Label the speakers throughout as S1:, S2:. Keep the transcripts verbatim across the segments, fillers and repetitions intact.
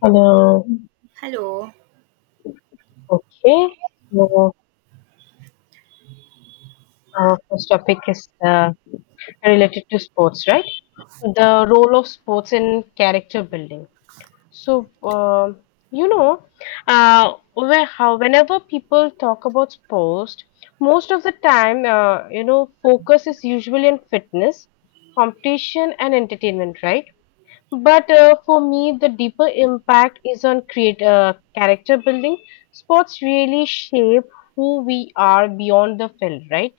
S1: Hello.
S2: Hello.
S1: Okay. So our first topic is uh, related to sports, right? The role of sports in character building. So uh, you know, uh, where how whenever people talk about sports, most of the time, uh, you know, focus is usually on fitness, competition, and entertainment, right? But uh, for me, the deeper impact is on create uh, character building. Sports really shape who we are beyond the field, right?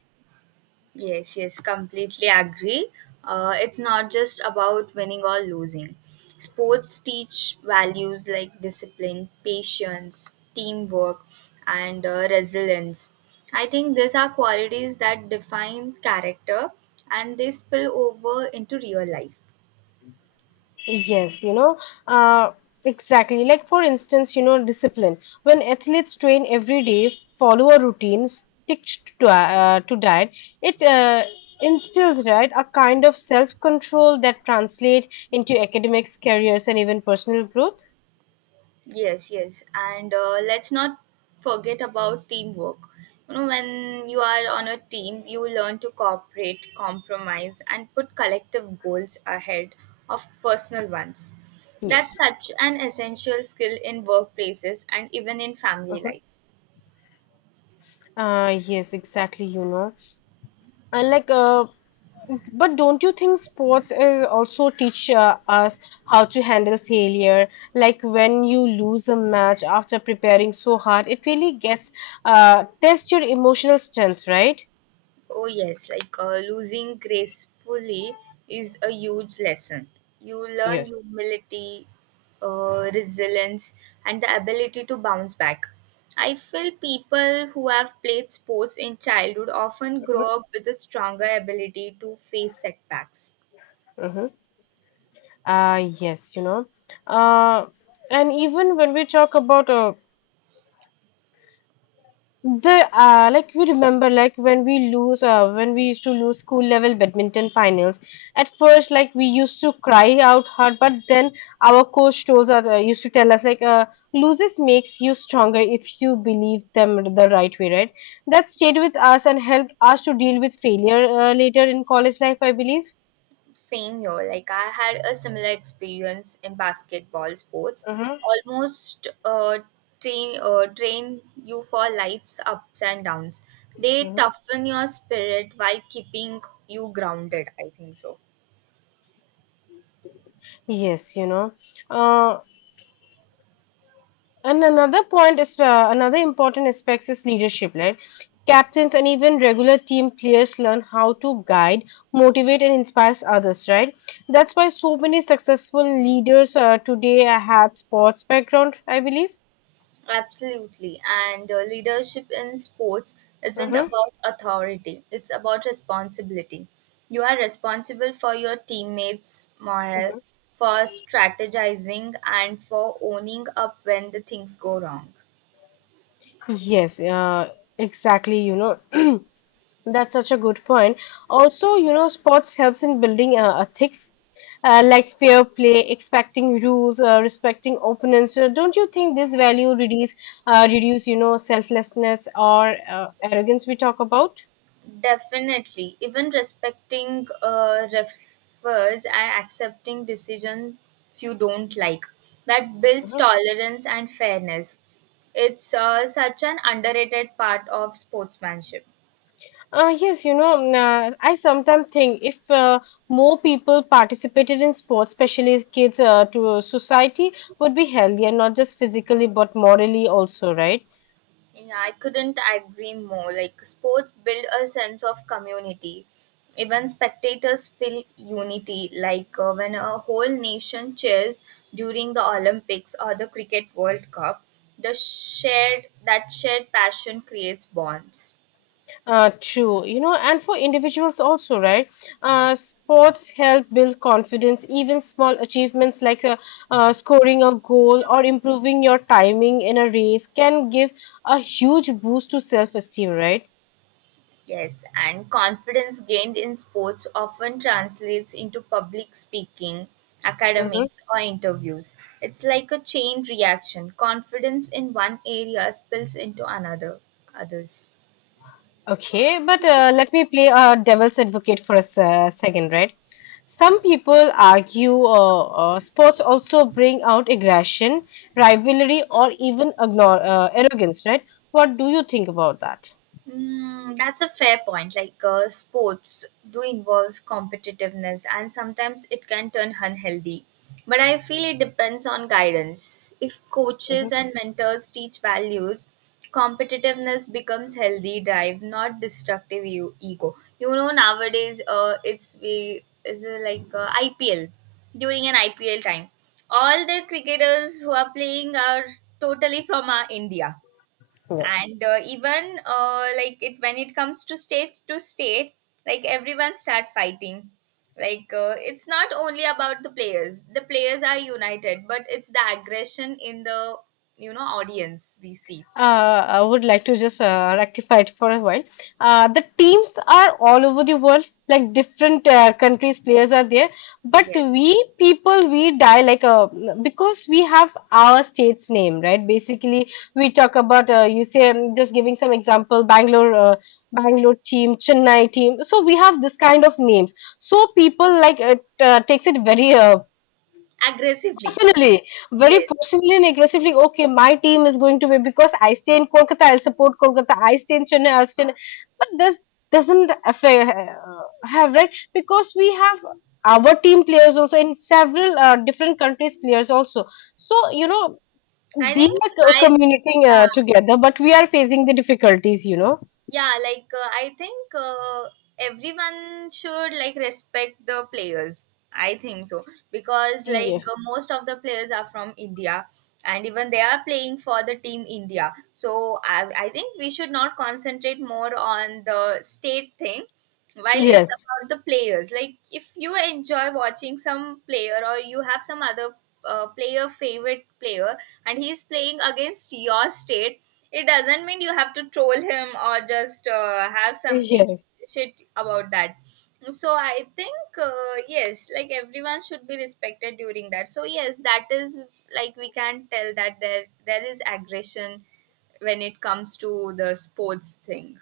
S2: Yes, yes, completely agree. Uh, it's not just about winning or losing. Sports teach values like discipline, patience, teamwork, and uh, resilience. I think these are qualities that define character and they spill over into real life.
S1: Yes, you know, uh, exactly. Like for instance, you know, discipline. When athletes train every day, follow a routine, stick to uh, to diet, it uh, instills right a kind of self control that translate into academics, careers, and even personal growth.
S2: Yes, yes. And uh, let's not forget about teamwork. You know, when you are on a team, you learn to cooperate, compromise, and put collective goals ahead of personal ones.
S1: Yes.
S2: That's such an essential skill in workplaces and even in family
S1: Uh-huh.
S2: life.
S1: Uh, yes, exactly, you know. And like, uh, but don't you think sports is also teach uh, us how to handle failure? Like when you lose a match after preparing so hard, it really gets, uh, test your emotional strength, right?
S2: Oh, yes, like uh, losing gracefully is a huge lesson. You learn
S1: Yes.
S2: humility, uh, resilience, and the ability to bounce back. I feel people who have played sports in childhood often
S1: Mm-hmm.
S2: grow up with a stronger ability to face setbacks.
S1: Mm-hmm. Uh, yes, you know. Uh, and even when we talk about, uh, the, uh, like we remember like when we lose, uh, when we used to lose school level badminton finals, at first like we used to cry out hard, but then our coach told us, uh, used to tell us like, uh, loses makes you stronger if you believe them the right way, right? That stayed with us and helped us to deal with failure uh, later in college life, I believe.
S2: Same here. Like I had a similar experience in basketball sports.
S1: Hmm.
S2: Almost uh, train uh, train you for life's ups and downs. They toughen your spirit while keeping you grounded. I think so.
S1: Yes, you know. Uh, And another point is, uh, another important aspect is leadership, right? Captains and even regular team players learn how to guide, motivate, and inspire others, right? That's why so many successful leaders uh, today had sports background, I believe.
S2: Absolutely. And uh, leadership in sports isn't
S1: Mm-hmm.
S2: about authority, it's about responsibility. You are responsible for your teammates' morale, for strategizing, and for owning up when the things go wrong.
S1: Yes, uh, exactly, you know. That's such a good point. Also, you know, sports helps in building uh, ethics, uh, like fair play, expecting rules, uh, respecting opponents. So don't you think this value reduce, uh, reduce, you know, selflessness or uh, arrogance we talk about?
S2: Definitely. Even respecting uh, refers and accepting decisions you don't like. That builds
S1: Mhm.
S2: tolerance and fairness. It's uh, such an underrated part of sportsmanship.
S1: Uh, yes, you know, mm, uh, I sometimes think if uh, more people participated in sports, especially as kids, uh, to society would be healthier, not just physically but morally also, right?
S2: Yeah, I couldn't agree more. Like, sports build a sense of community. Even spectators feel unity, like uh, when a whole nation cheers during the Olympics or the Cricket World Cup, the shared that shared passion creates bonds.
S1: Uh, true, you know, and for individuals also, right? Uh, sports help build confidence. Even small achievements like, uh, uh, scoring a goal or improving your timing in a race, can give a huge boost to self-esteem, right?
S2: Yes, and confidence gained in sports often translates into public speaking,
S1: Hmm.
S2: academics, or interviews. It's like a chain reaction. Confidence in one area spills into another others.
S1: Okay, but uh, let me play a devil's advocate for a se- second, right? Some people argue, uh, uh, sports also bring out aggression, rivalry, or even ignore, uh, arrogance, right? What do you think about that?
S2: Mm, that's a fair point. Like uh, sports do involve competitiveness, and sometimes it can turn unhealthy. But I feel it depends on guidance. If coaches and mentors teach values, competitiveness becomes healthy drive, not destructive e- ego. You know, nowadays, uh, it's we is uh, like uh, I P L during an I P L time. All the cricketers who are playing are totally from uh, India,
S1: Yeah.
S2: and uh, even uh, like it when it comes to state to state, like everyone start fighting, like uh, it's not only about the players, the players are united, but it's the aggression in the, you know, audience we see.
S1: Uh, I would like to just uh, rectify it for a while. Uh, the teams are all over the world, like different uh, countries' players are there. But
S2: Yes,
S1: we people, we die like a, because we have our state's name, right? Basically, we talk about, uh, you say, I just giving some example, Bangalore. Uh, Bangalore team, Chennai team. So we have this kind of names. So people like it uh, takes it very, uh,
S2: aggressively.
S1: personally, very
S2: yes
S1: personally and aggressively. Okay, my team is going to be, because I stay in Kolkata, I'll support Kolkata. I stay in Chennai, I'll stay in, but this doesn't affect, uh, have, right? Because we have our team players also in several, uh, different countries players also. So you know
S2: i
S1: they
S2: think
S1: are co-
S2: i
S1: communicating uh,
S2: yeah
S1: together, but we are facing the difficulties, you know.
S2: yeah like uh, i think uh, everyone should like respect the players, I think so, because like
S1: Yes.
S2: uh, most of the players are from India, and even they are playing for the team India. So I, I think we should not concentrate more on the state thing while it's
S1: Yes.
S2: about the players. Like if you enjoy watching some player, or you have some other uh, player, favorite player, and he's playing against your state, it doesn't mean you have to troll him or just uh, have something
S1: Yes.
S2: shit about that. So I think, uh, yes, like everyone should be respected during that. So yes, that is, like, we can tell that there there is aggression when it comes to the sports thing.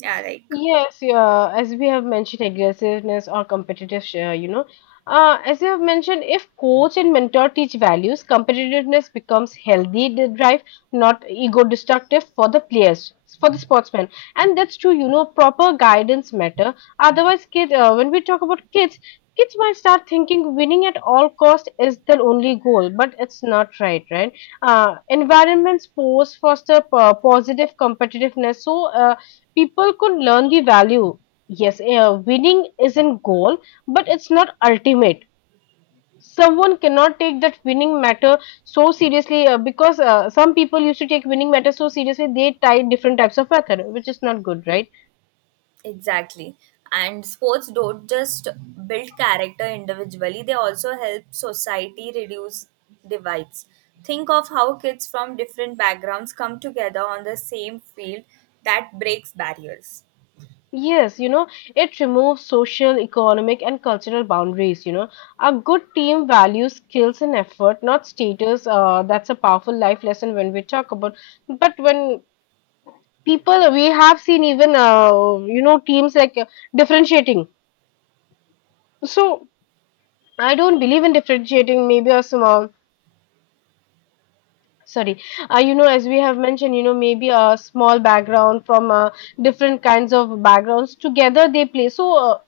S2: Yeah, like,
S1: Yes, yeah, as we have mentioned, aggressiveness or competitive share, you know. Uh, as you have mentioned, if coach and mentor teach values, competitiveness becomes healthy d- drive, not ego destructive for the players, for the sportsmen. And that's true, you know, proper guidance matter. Otherwise, kid, uh, when we talk about kids, kids might start thinking winning at all cost is the only goal, but it's not right, right? Uh, environment sports foster p- positive competitiveness. So, uh, people could learn the value. Yes, uh, winning is in goal, but it's not ultimate. Someone cannot take that winning matter so seriously uh, because uh, some people used to take winning matter so seriously they tie different types of method, which is not good, right?
S2: exactly. And sports don't just build character individually, they also help society reduce divides. Think of how kids from different backgrounds come together on the same field that breaks barriers.
S1: Yes, you know, it removes social, economic, and cultural boundaries. You know, a good team values skills and effort, not status. Uh, that's a powerful life lesson when we talk about. But when people we have seen, even uh, you know, teams like uh, differentiating, so I don't believe in differentiating, maybe a small, sorry, uh, you know, as we have mentioned, you know, maybe a small background from uh, different kinds of backgrounds together they play, so uh,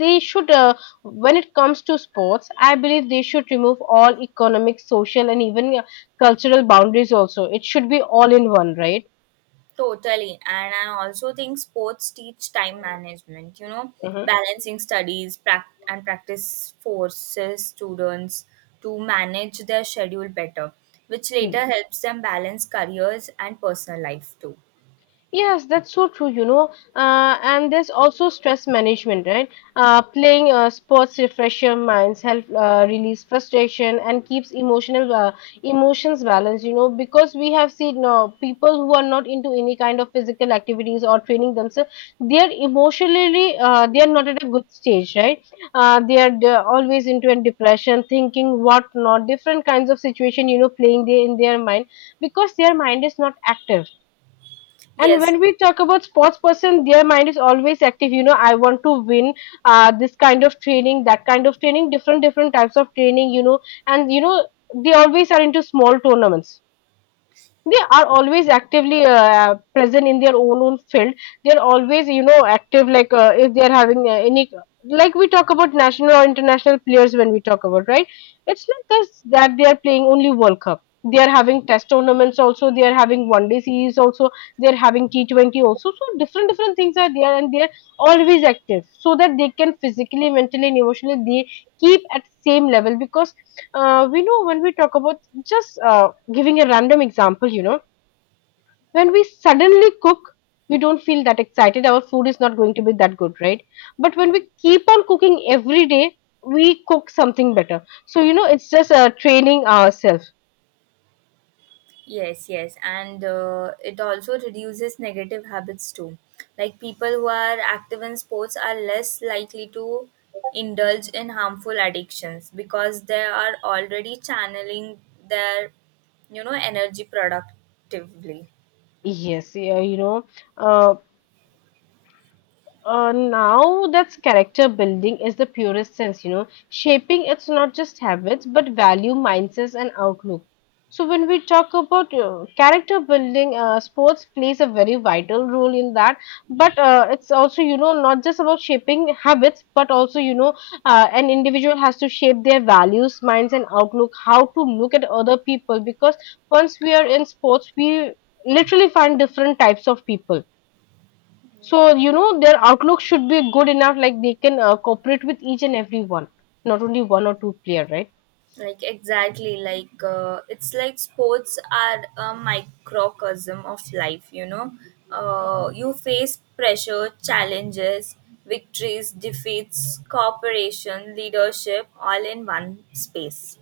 S1: they should, uh, when it comes to sports I believe they should remove all economic social and even uh, cultural boundaries also, it should be all in one, right?
S2: Totally. And I also think sports teach time management, you know, balancing studies prac- and practice forces students to manage their schedule better, which
S1: Hmm.
S2: later helps them balance careers and personal life too.
S1: Yes, that's so true, you know. Uh, and there's also stress management, right? Uh, playing uh, sports refresh minds, help uh, release frustration, and keeps emotional uh, emotions balanced, you know. Because we have seen uh, people who are not into any kind of physical activities or training themselves, they are emotionally uh, they are not at a good stage, right? Uh, they are they are always into a depression, thinking what not, different kinds of situation, you know, playing there in their mind, because their mind is not active. And
S2: Yes,
S1: when we talk about sports person, their mind is always active. You know, I want to win, uh, this kind of training, that kind of training, different different types of training, you know. And you know they always are into small tournaments, they are always actively uh, present in their own own field, they're always, you know, active. Like uh, if they're having uh, any, like we talk about national or international players, when we talk about, right? It's not just that they are playing only world cup, they are having test tournaments also, they are having one day series also, they are having T twenty also, so different different things are there, and they are always active, so that they can physically mentally and emotionally they keep at same level. Because uh, we know when we talk about, just uh, giving a random example, you know, when we suddenly cook, we don't feel that excited. Our food is not going to be that good, right? But when we keep on cooking every day, we cook something better. So, you know, it's just uh, training ourselves.
S2: yes, yes. And uh, it also reduces negative habits too. Like people who are active in sports are less likely to indulge in harmful addictions because they are already channeling their, you know, energy productively.
S1: Yes, yeah, you know. uh, Uh, now that's character building is the purest sense, you know, shaping, it's not just habits but value, mindsets, and outlook. So when we talk about uh, character building, uh, sports plays a very vital role in that. But uh, it's also, you know, not just about shaping habits, but also, you know, uh, an individual has to shape their values, minds, and outlook, how to look at other people. Because once we are in sports, we literally find different types of people,
S2: Yeah.
S1: so you know their outlook should be good enough, like they can uh, cooperate with each and every one, not only one or two player, right?
S2: Like exactly, like uh, it's like sports are a microcosm of life. You know, uh, you face pressure, challenges, victories, defeats, cooperation, leadership, all in one space.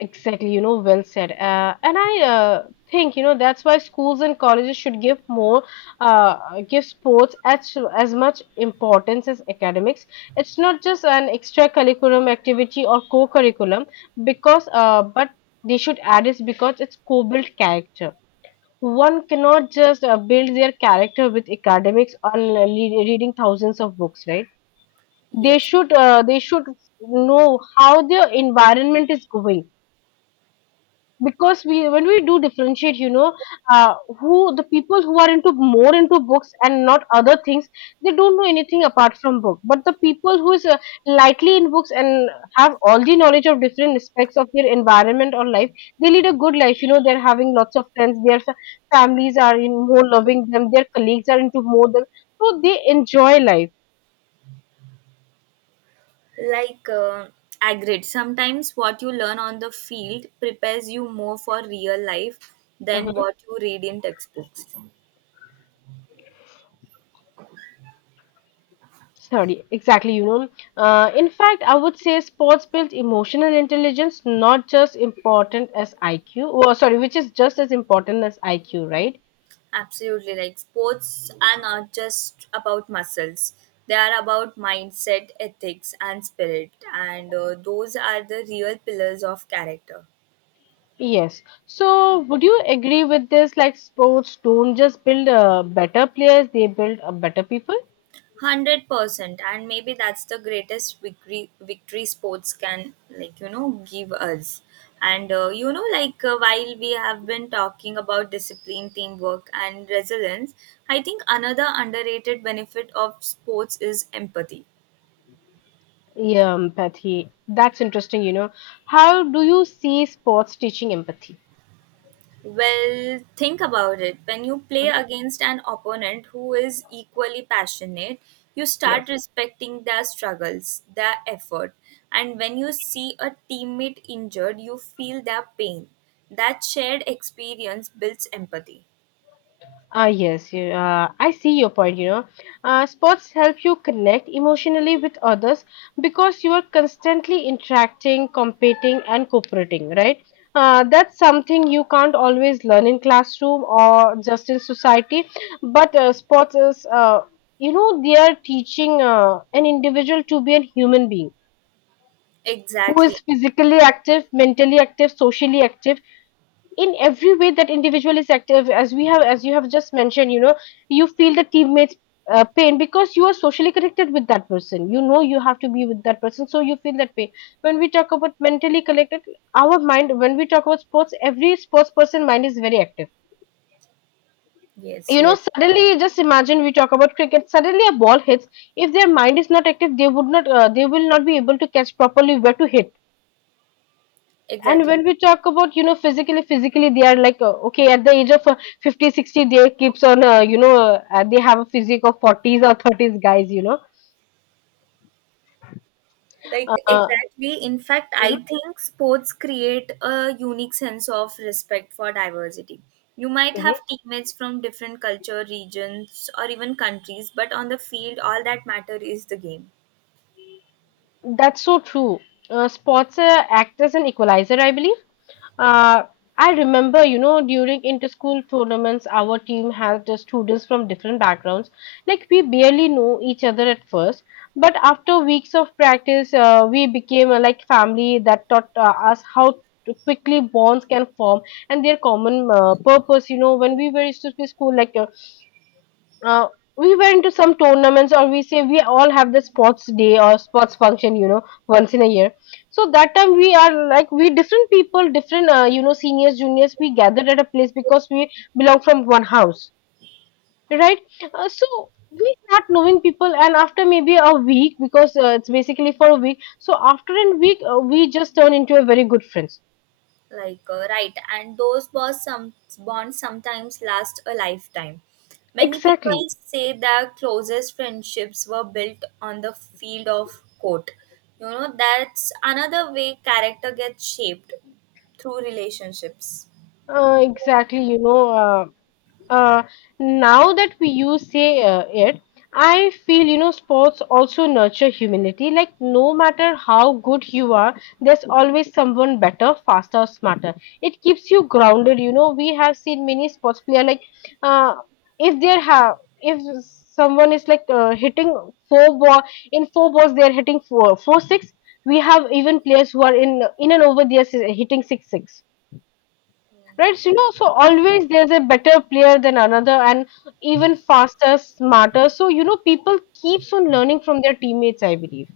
S1: Exactly, you know, well said. Uh, and i uh, think, you know, that's why schools and colleges should give more, uh, give sports as as much importance as academics. It's not just an extra curriculum activity or co-curriculum, because uh, but they should add it because it's co-built character. One cannot just uh, build their character with academics on, uh, le- reading thousands of books, right? They
S2: Yes,
S1: should, uh, they should know how their environment is going, because we when we do differentiate, you know, uh, who, the people who are into more into books and not other things, they don't know anything apart from book, but the people who is uh, lightly in books and have all the knowledge of different aspects of their environment or life, they lead a good life, you know, they're having lots of friends, their fa- families are in more loving them, their colleagues are into more them, so they enjoy life.
S2: like uh, agreed. Sometimes what you learn on the field prepares you more for real life than what you read in textbooks.
S1: Sorry, exactly, you know. Uh, in fact, I would say sports builds emotional intelligence, not just important as I Q. Or sorry, which is just as important as I Q, right?
S2: Absolutely. Like sports are not just about muscles, they are about mindset, ethics, and spirit. And uh, those are the real pillars of character.
S1: Yes. So, would you agree with this? Like, sports don't just build uh, better players; they build uh, better people.
S2: one hundred percent. And maybe that's the greatest victory, victory sports can, like, you know, give us. And, uh, you know, like uh, while we have been talking about discipline, teamwork, and resilience, I think another underrated benefit of sports is empathy.
S1: Yeah, empathy. That's interesting. You know, how do you see sports teaching empathy?
S2: Well, think about it. When you play
S1: Mhm.
S2: against an opponent who is equally passionate, you
S1: Yes.
S2: start respecting their struggles, their effort. And when you see a teammate injured, you feel their pain. That shared experience builds empathy.
S1: Ah, yes, you- uh, I see your point, you know. Uh, sports help you connect emotionally with others because you are constantly interacting, competing, and cooperating, right? Uh, that's something you can't always learn in classroom or just in society, but uh, sports is, uh, you know, they are teaching uh, an individual to be a human being who is
S2: Exactly.
S1: physically active, mentally active, socially active, in every way that individual is active, as we have as you have just mentioned. You know you feel the teammates uh, pain because you are socially connected with that person. You know you have to be with that person, so you feel that pain. When we talk about mentally connected, our mind, when we talk about sports, every sports person mind is very active.
S2: Yes,
S1: You know
S2: yes.
S1: suddenly, just imagine we talk about cricket. Suddenly a ball hits. If their mind is not active, they would not, uh, they will not be able to catch properly where to hit. And when
S2: Exactly.
S1: we talk about you know physically, physically they are like, uh, okay, at the age of uh, fifty sixty, they keeps on, uh, you know uh, they have a physique of forties or thirties guys, you know
S2: Like
S1: uh,
S2: exactly. In fact,
S1: mhm,
S2: I think sports create a unique sense of respect for diversity. You might
S1: mhm.
S2: have teammates from different culture, regions, or even countries, but on the field, all that matter is the game.
S1: That's so true. Uh, sports uh, act as an equalizer, I believe. Uh, I remember, you know, during inter-school tournaments, our team had the students from different backgrounds. Like, we barely know each other at first, but after weeks of practice, uh, we became, uh, like family. That taught uh, us how to quickly bonds can form, and their common uh, purpose. You know, when we were used to school, like, uh, uh, we went to some tournaments, or we say we all have the sports day or sports function, you know once in a year. So that time we are like, we different people, different, uh, you know seniors, juniors, we gathered at a place because we belong from one house, right? Uh, so we start knowing people, and after maybe a week, because uh, it's basically for a week. So after a week, uh, we just turn into a very good friends.
S2: Like uh, right, and those bonds, some bonds sometimes last a lifetime. Many
S1: Exactly.
S2: people say their closest friendships were built on the field of court. You know, that's another way character gets shaped through relationships.
S1: Uh, exactly, you know uh, uh, now that we use say, uh, it I feel, you know sports also nurture humanity. Like, no matter how good you are, there's always someone better, faster, smarter. It keeps you grounded. You know we have seen many sports player like, uh, if there have if someone is like, uh, hitting four ball, in four balls they're hitting four four six. We have even players who are in in and over, they're hitting six six. Right, so, you know, so always there's a better player than another, and even faster, smarter. So, you know, people keeps on learning from their teammates, I believe.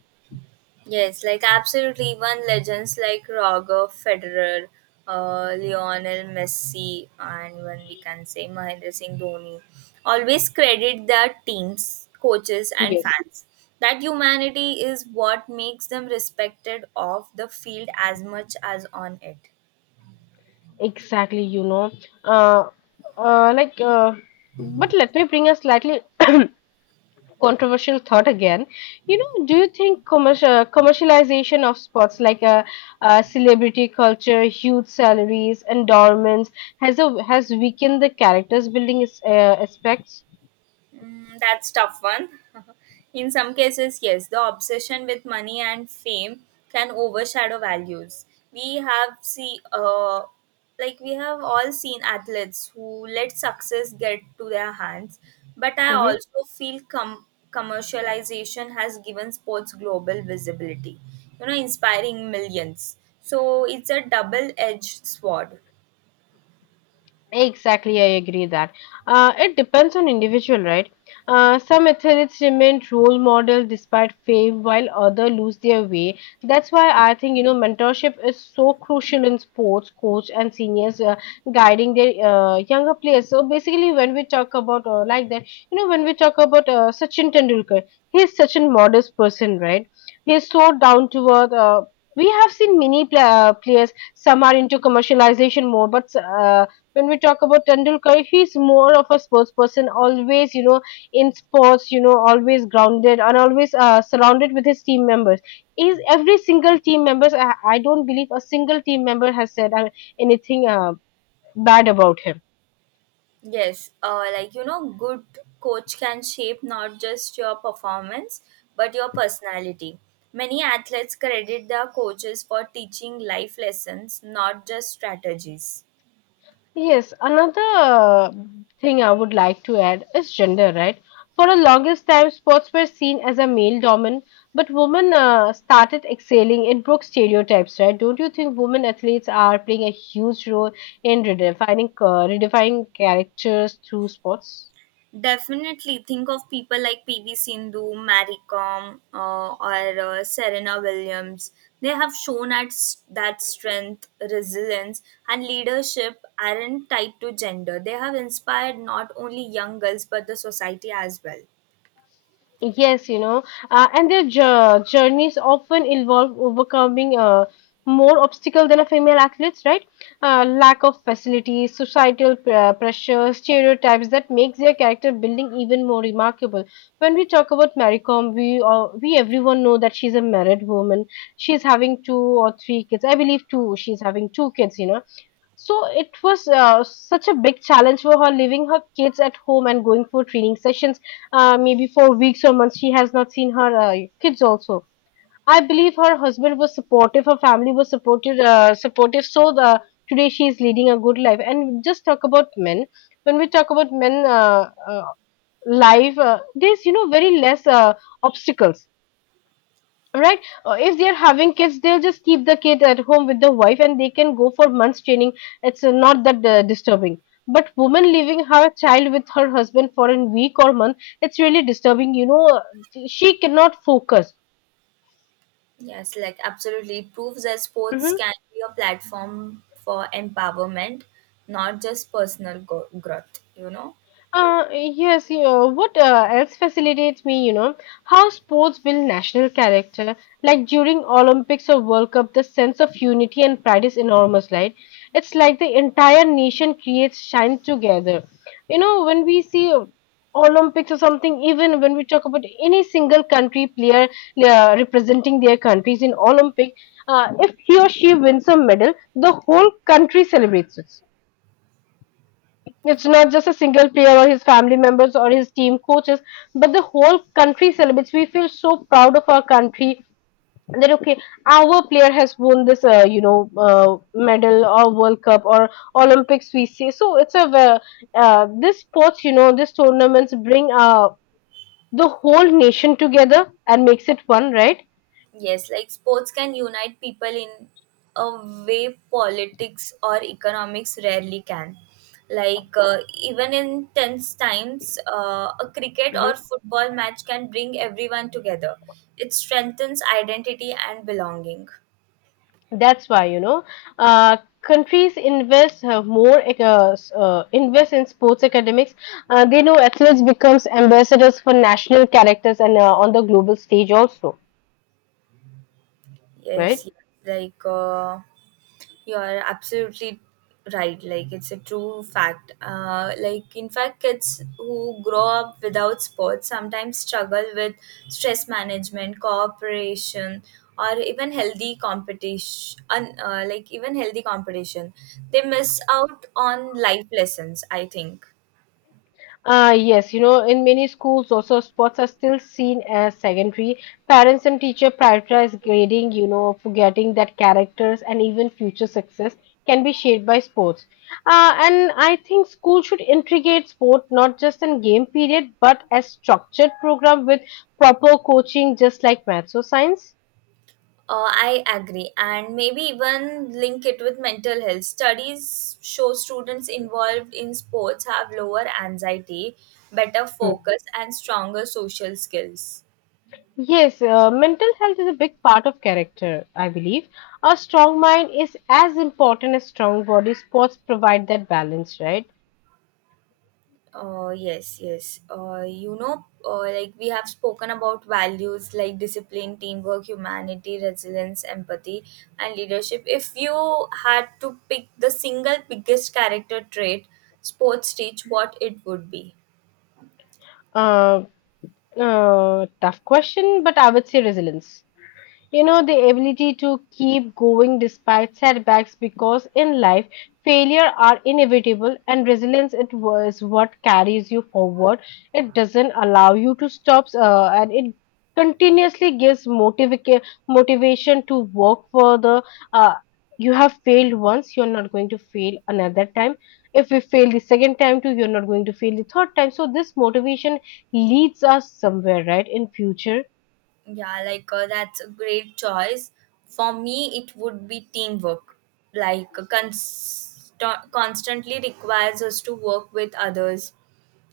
S2: Yes, like absolutely. One legends like Roger Federer, uh, Lionel Messi, and when we can say Mahendra Singh Dhoni always credit their teams, coaches, and
S1: Yes,
S2: fans. That humanity is what makes them respected off the field as much as on it.
S1: exactly, you know. Uh, uh, like, uh, but let me bring a slightly controversial thought again. You know, do you think commercial commercialization of sports, like a uh, celebrity culture, huge salaries, endorsements, has a, has weakened the characters building is- uh, aspects?
S2: Mm, that's tough one. In some cases, yes, the obsession with money and fame can overshadow values. We have see, uh, like we have all seen athletes who let success get to their hands. But I
S1: Mm-hmm.
S2: also feel com- commercialization has given sports global visibility, you know, inspiring millions. So it's a double-edged sword.
S1: Exactly, I agree that. Uh, it depends on individual, right? Uh, some athletes remain role model despite fame, while others lose their way. That's why I think, you know mentorship is so crucial in sports, coach and seniors uh, guiding their uh, younger players. So basically, when we talk about uh, like that, you know, when we talk about uh, Sachin Tendulkar, he's such a modest person, right? He's so down to earth. Uh, we have seen many pla- uh, players. Some are into commercialization more, but uh, when we talk about Tendulkar, he's more of a sports person, always, you know, in sports, you know, always grounded, and always uh, surrounded with his team members. Is every single team members? I, I don't believe a single team member has said uh, anything uh, bad about him.
S2: Yes, uh, like you know, good coach can shape not just your performance but your personality. Many athletes credit their coaches for teaching life lessons, not just strategies.
S1: Yes, another uh, thing I would like to add is gender, right? For the longest time, sports were seen as a male dominant, but women uh, started excelling in broke stereotypes, right? Don't you think women athletes are playing a huge role in redefining uh, redefining characters through sports?
S2: Definitely think of people like P V Sindhu, Mary Kom, uh, or uh, Serena Williams. They have shown at s- that strength, resilience, and leadership aren't tied to gender. They have inspired not only young girls but the society as well.
S1: Yes, you know, uh, and their jour- journeys often involve overcoming uh, more obstacle than a female athletes, right? Uh, lack of facilities, societal uh, pressures, stereotypes, that makes their character building even more remarkable. When we talk about Mary Kom, we uh, we everyone know that she's a married woman. She's having two or three kids. I believe two. She's having two kids, you know, so it was uh, such a big challenge for her leaving her kids at home and going for training sessions. Uh, maybe for weeks or months, she has not seen her uh, kids also. I believe her husband was supportive, her family was supportive, uh, supportive. So the, today she is leading a good life. And just talk about men. When we talk about men, uh, uh, life, uh, there's, you know very less uh, obstacles, right? Uh, if they're having kids, they'll just keep the kid at home with the wife and they can go for months training. It's uh, not that uh, disturbing. But woman leaving her child with her husband for a week or month, it's really disturbing, you know uh, she cannot focus.
S2: Yes, like absolutely. It proves that sports
S1: Mhm.
S2: can be a platform for empowerment, not just personal go- growth, you know?
S1: Uh, yes, you know, what uh, else facilitates me, you know, how sports build national character. Like during Olympics or World Cup, the sense of unity and pride is enormous, right? It's like the entire nation creates, shines together. You know, when we see uh, Olympics or something, even when we talk about any single country player uh, representing their countries in Olympic, uh, if he or she wins a medal, the whole country celebrates it. It's not just a single player or his family members or his team coaches, but the whole country celebrates. We feel so proud of our country that, okay, our player has won this, uh, you know, uh, medal or World Cup or Olympics. We see, so it's a ve- uh, this sports, you know, these tournaments bring uh, the whole nation together and makes it one, right?
S2: Yes, like sports can unite people in a way politics or economics rarely can. Like, uh, even in tense times, uh, a cricket or football match can bring everyone together. It strengthens identity and belonging.
S1: That's why, you know, uh, countries invest uh, more ec- uh, s- uh, invest in sports academics. Uh, they know athletes becomes ambassadors for national characters, and uh, on the global stage also, right?
S2: Yes, yes. like, uh, You are absolutely right. Like it's a true fact. Uh, like in fact, kids who grow up without sports sometimes struggle with stress management, cooperation, or even healthy competition. Un- Uh, like even healthy competition, they miss out on life lessons. I think.
S1: Ah, yes, you know, in many schools, also sports are still seen as secondary. Parents and teacher prioritize grading, you know, forgetting that characters and even future success can be shaped by sports. Uh, and I think school should integrate sport not just in game period, but as structured program with proper coaching, just like maths or science.
S2: Uh, I agree, and maybe even link it with mental health. Studies show students involved in sports have lower anxiety, better
S1: Hmm.
S2: focus, and stronger social skills.
S1: Yes, uh, mental health is a big part of character, I believe. A strong mind is as important as strong body. Sports provide that balance, right?
S2: Uh, yes, yes. Uh, you know, uh, like we have spoken about values like discipline, teamwork, humanity, resilience, empathy, and leadership. If you had to pick the single biggest character trait sports teach, what it would be?
S1: Uh, uh, tough question, but I would say resilience. You know, the ability to keep going despite setbacks, because in life, failure are inevitable, and resilience it was what carries you forward. It doesn't allow you to stop, uh, and it continuously gives motiva- motivation to work further. Uh, you have failed once, you're not going to fail another time. If we fail the second time too, you're not going to fail the third time. So this motivation leads us somewhere, right, in future.
S2: Yeah, like uh, that's a great choice. For me, it would be teamwork. Like uh, const- constantly requires us to work with others,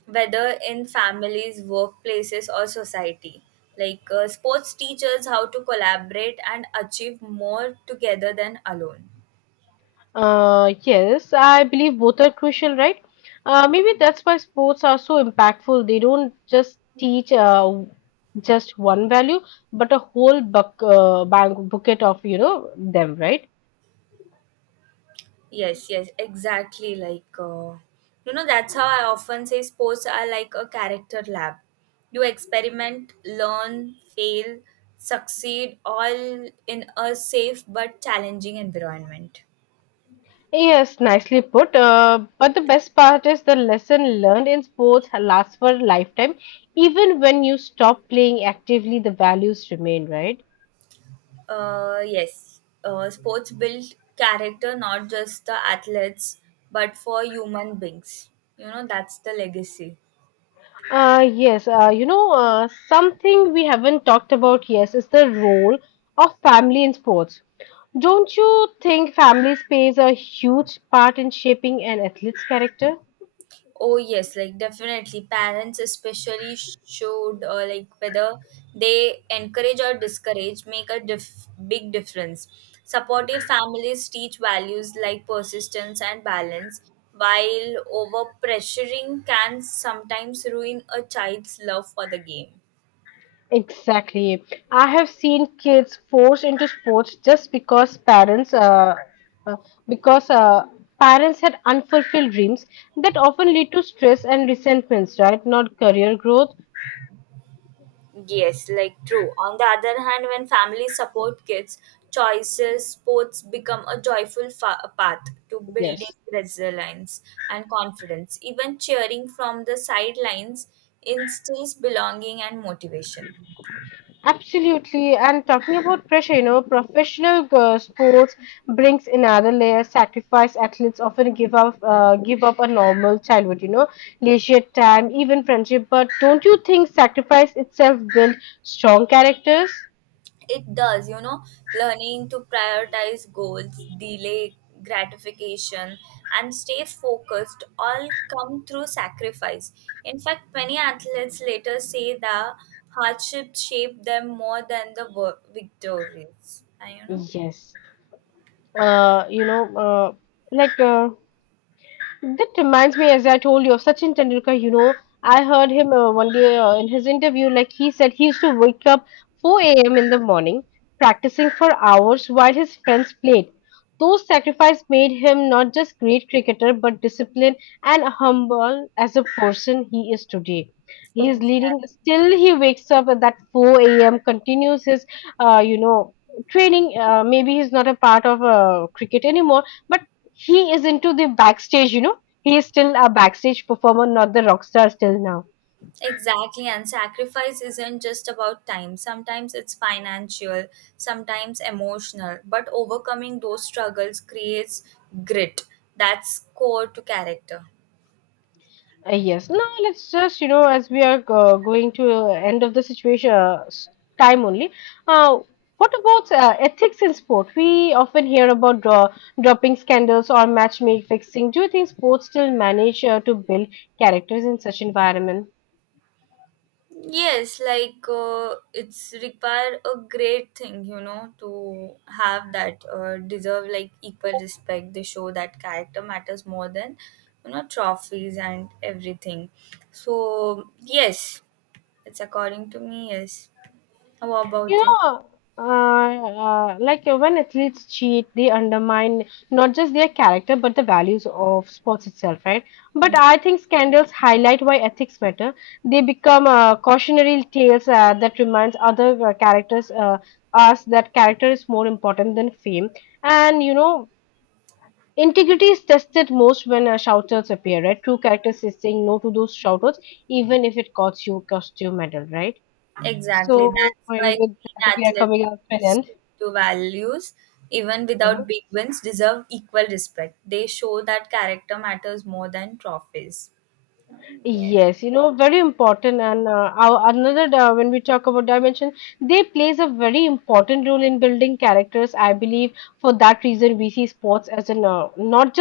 S2: whether in families, workplaces, or society. Like uh, sports teaches how to collaborate and achieve more together than alone.
S1: Uh, yes, I believe both are crucial, right? Uh, maybe that's why sports are so impactful. They don't just teach uh, just one value, but a whole buck, uh, bang, bucket of, you know, them, right?
S2: Yes, yes, exactly. Like, uh, you know, that's how I often say sports are like a character lab. You experiment, learn, fail, succeed, all in a safe but challenging environment.
S1: Yes, nicely put. Uh, but the best part is, the lesson learned in sports lasts for a lifetime. Even when you stop playing actively, the values remain, right?
S2: Uh, yes, uh, sports build character not just the athletes but for human beings. You know, that's the legacy.
S1: Uh, yes, uh, you know, uh, something we haven't talked about, yes, is the role of family in sports. Don't you think families plays a huge part in shaping an athlete's character?
S2: Oh yes, like definitely. Parents especially sh- showed uh, like whether they encourage or discourage make a dif- big difference. Supportive families teach values like persistence and balance, while over pressuring can sometimes ruin a child's love for the game.
S1: Exactly. I have seen kids forced into sports just because parents, uh, uh, because uh, parents had unfulfilled dreams. That often lead to stress and resentments, right? Not career growth.
S2: Yes, like true. On the other hand, when families support kids' choices, sports become a joyful fa- path to building
S1: Yes.
S2: resilience and confidence. Even cheering from the sidelines instills belonging and motivation.
S1: Absolutely. And talking about pressure, you know, professional uh, sports brings another layer. Sacrifice athletes often give up, uh, give up a normal childhood, you know, leisure time, even friendship. But don't you think sacrifice itself builds strong characters?
S2: It does, you know, learning to prioritize goals, delay gratification, and stay focused all come through sacrifice. In fact, many athletes later say the hardships shape them more than the wo- victories. Uh, You know,
S1: Yes. Uh, you know, uh, like uh, that reminds me, as I told you, of Sachin Tendulkar. You know, I heard him uh, one day uh, in his interview, like he said he used to wake up four a m in the morning, practicing for hours while his friends played. Those sacrifices made him not just great cricketer, but disciplined and humble as a person he is today. He is leading,
S2: exactly.
S1: still he wakes up at that four a m, continues his, uh, you know, training. Uh, maybe he's not a part of uh, cricket anymore, but he is into the backstage. You know he is still a backstage performer, not the rock star still now.
S2: Exactly, and sacrifice isn't just about time. Sometimes it's financial, sometimes emotional, but overcoming those struggles creates grit. That's core to character.
S1: Uh, yes. Now let's just, you know as we are uh, going to uh, end of the situation, uh, s- time only. Uh, what about uh, ethics in sport? We often hear about draw, dropping scandals or matchmaking fixing. Do you think sports still manage uh, to build characters in such environment?
S2: Yes, like uh, it's require a great thing, you know, to have that uh, deserve like equal respect. They show that character matters more than you know trophies and everything. So yes, it's according to me. Yes. How about you?
S1: Yeah, uh, uh, like uh, when athletes cheat, they undermine not just their character but the values of sports itself, right? But
S2: Yeah,
S1: I think scandals highlight why ethics matter. They become uh, cautionary tales uh, that reminds other uh, characters, uh, us, that character is more important than fame. And you know, integrity is tested most when uh, shoutouts appear, right? True characters is saying no to those shoutouts, even if it costs you costs you medal, right?
S2: exactly.
S1: So
S2: That's
S1: uh,
S2: why
S1: with
S2: green
S1: that, we are
S2: athletes
S1: coming up to an end.
S2: stick to values, even
S1: uh
S2: without big wins, deserve equal respect. They show that character matters more than trophies. Um, Yes.
S1: Yes, you know, very important. And uh, our, another, uh, when we talk about dimension, they plays a very important role in building characters. I believe, for that reason, we see sports as an uh, not just